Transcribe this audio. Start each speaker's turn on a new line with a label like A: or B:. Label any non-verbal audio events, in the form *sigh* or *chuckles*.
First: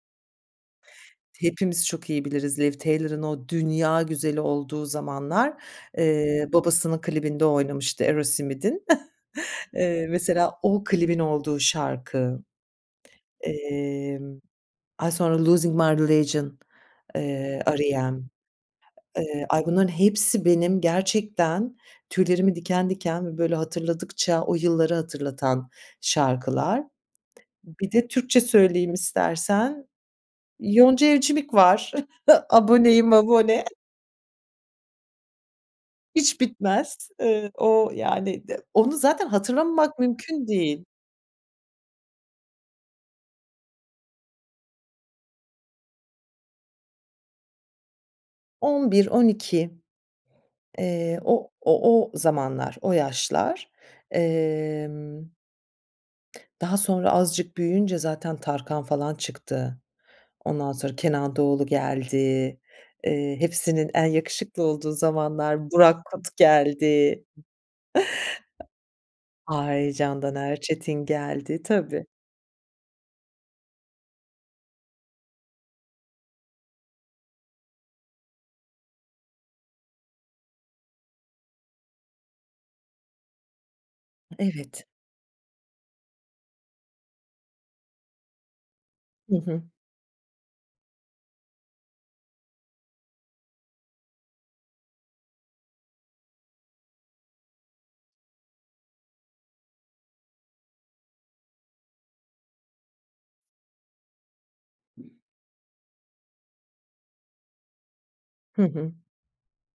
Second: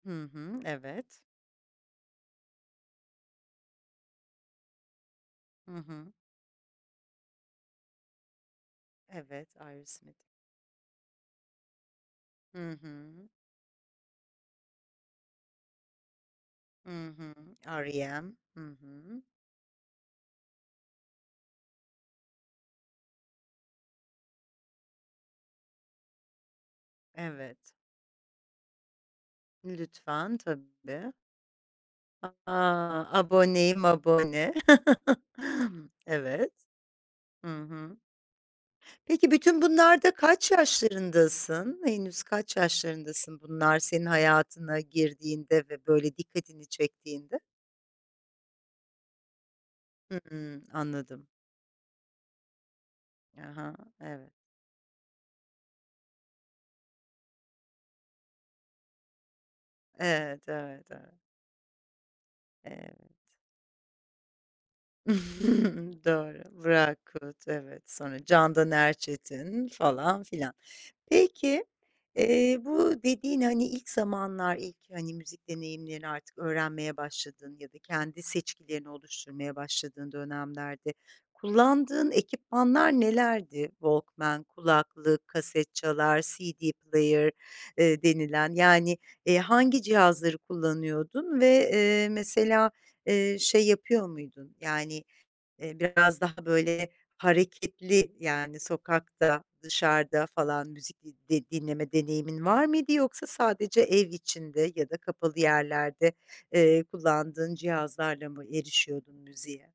A: Hı hı. Evet.
B: Hepimiz çok iyi biliriz Liv Tyler'ın o dünya güzeli olduğu zamanlar,
A: Hı hı.
B: eee, babasının klibinde oynamıştı Aerosmith'in.
A: Evet,
B: *chuckles* Eee,
A: Aerosmith.
B: mesela o klibin olduğu şarkı,
A: Hı hı.
B: emm, ay, sonra Losing My Religion,
A: Hı hı,
B: eee, R.E.M,
A: R.E.M. Hı hı.
B: eee, ay, bunların hepsi benim gerçekten tüylerimi diken diken ve böyle hatırladıkça o yılları hatırlatan şarkılar.
A: Evet.
B: Bir de Türkçe söyleyeyim istersen.
A: Lütfen.
B: Yonca
A: Tabii.
B: Evcimik var. *chuckles*
A: A a!
B: "Aboneyim Abone".
A: "Aboneyim Abone". *chuckles*
B: Hiç
A: Evet.
B: bitmez.
A: Hı
B: Eee, o,
A: hı.
B: yani, d onu zaten
A: Peki, bütün
B: hatırlamamak
A: bunlarda
B: mümkün
A: kaç
B: değil.
A: yaşlarındasın? Henüz kaç yaşlarındasın bunlar senin hayatına girdiğinde ve böyle dikkatini çektiğinde?
B: 11-12,
A: Hıı,
B: eee,
A: anladım.
B: o o o zamanlar, o
A: Ha
B: yaşlar,
A: ha, evet.
B: emm. Daha sonra azıcık büyüyünce zaten Tarkan falan çıktı.
A: Evet,
B: Ondan
A: evet,
B: sonra
A: evet.
B: Kenan Doğulu geldi.
A: Evet.
B: Eee, hepsinin en yakışıklı olduğu zamanlar
A: *chuckles*
B: Burak Kut
A: Doğru, Burak
B: geldi.
A: Kut. Evet, sonra Candan Erçetin
B: Ay,
A: falan
B: Candan
A: filan.
B: Erçetin geldi,
A: Peki,
B: tabii.
A: eee, bu dediğin, hani, ilk zamanlar, ilk, hani, müzik deneyimlerini artık öğrenmeye başladığın ya da kendi seçkilerini oluşturmaya başladığın dönemlerde kullandığın ekipmanlar nelerdi? Walkman,
B: Evet.
A: kulaklık, kasetçalar, CD player, eee, denilen, yani,
B: Hı
A: eee,
B: hı.
A: hangi cihazları kullanıyordun ve, eee, mesela, eee, şey yapıyor muydun? Yani, eee, biraz daha, böyle, hareketli, yani, sokakta, dışarıda falan müzik di de dinleme deneyimin var mıydı yoksa sadece ev içinde ya da kapalı yerlerde, eee, kullandığın cihazlarla mı
B: Hı hı.
A: erişiyordun müziğe?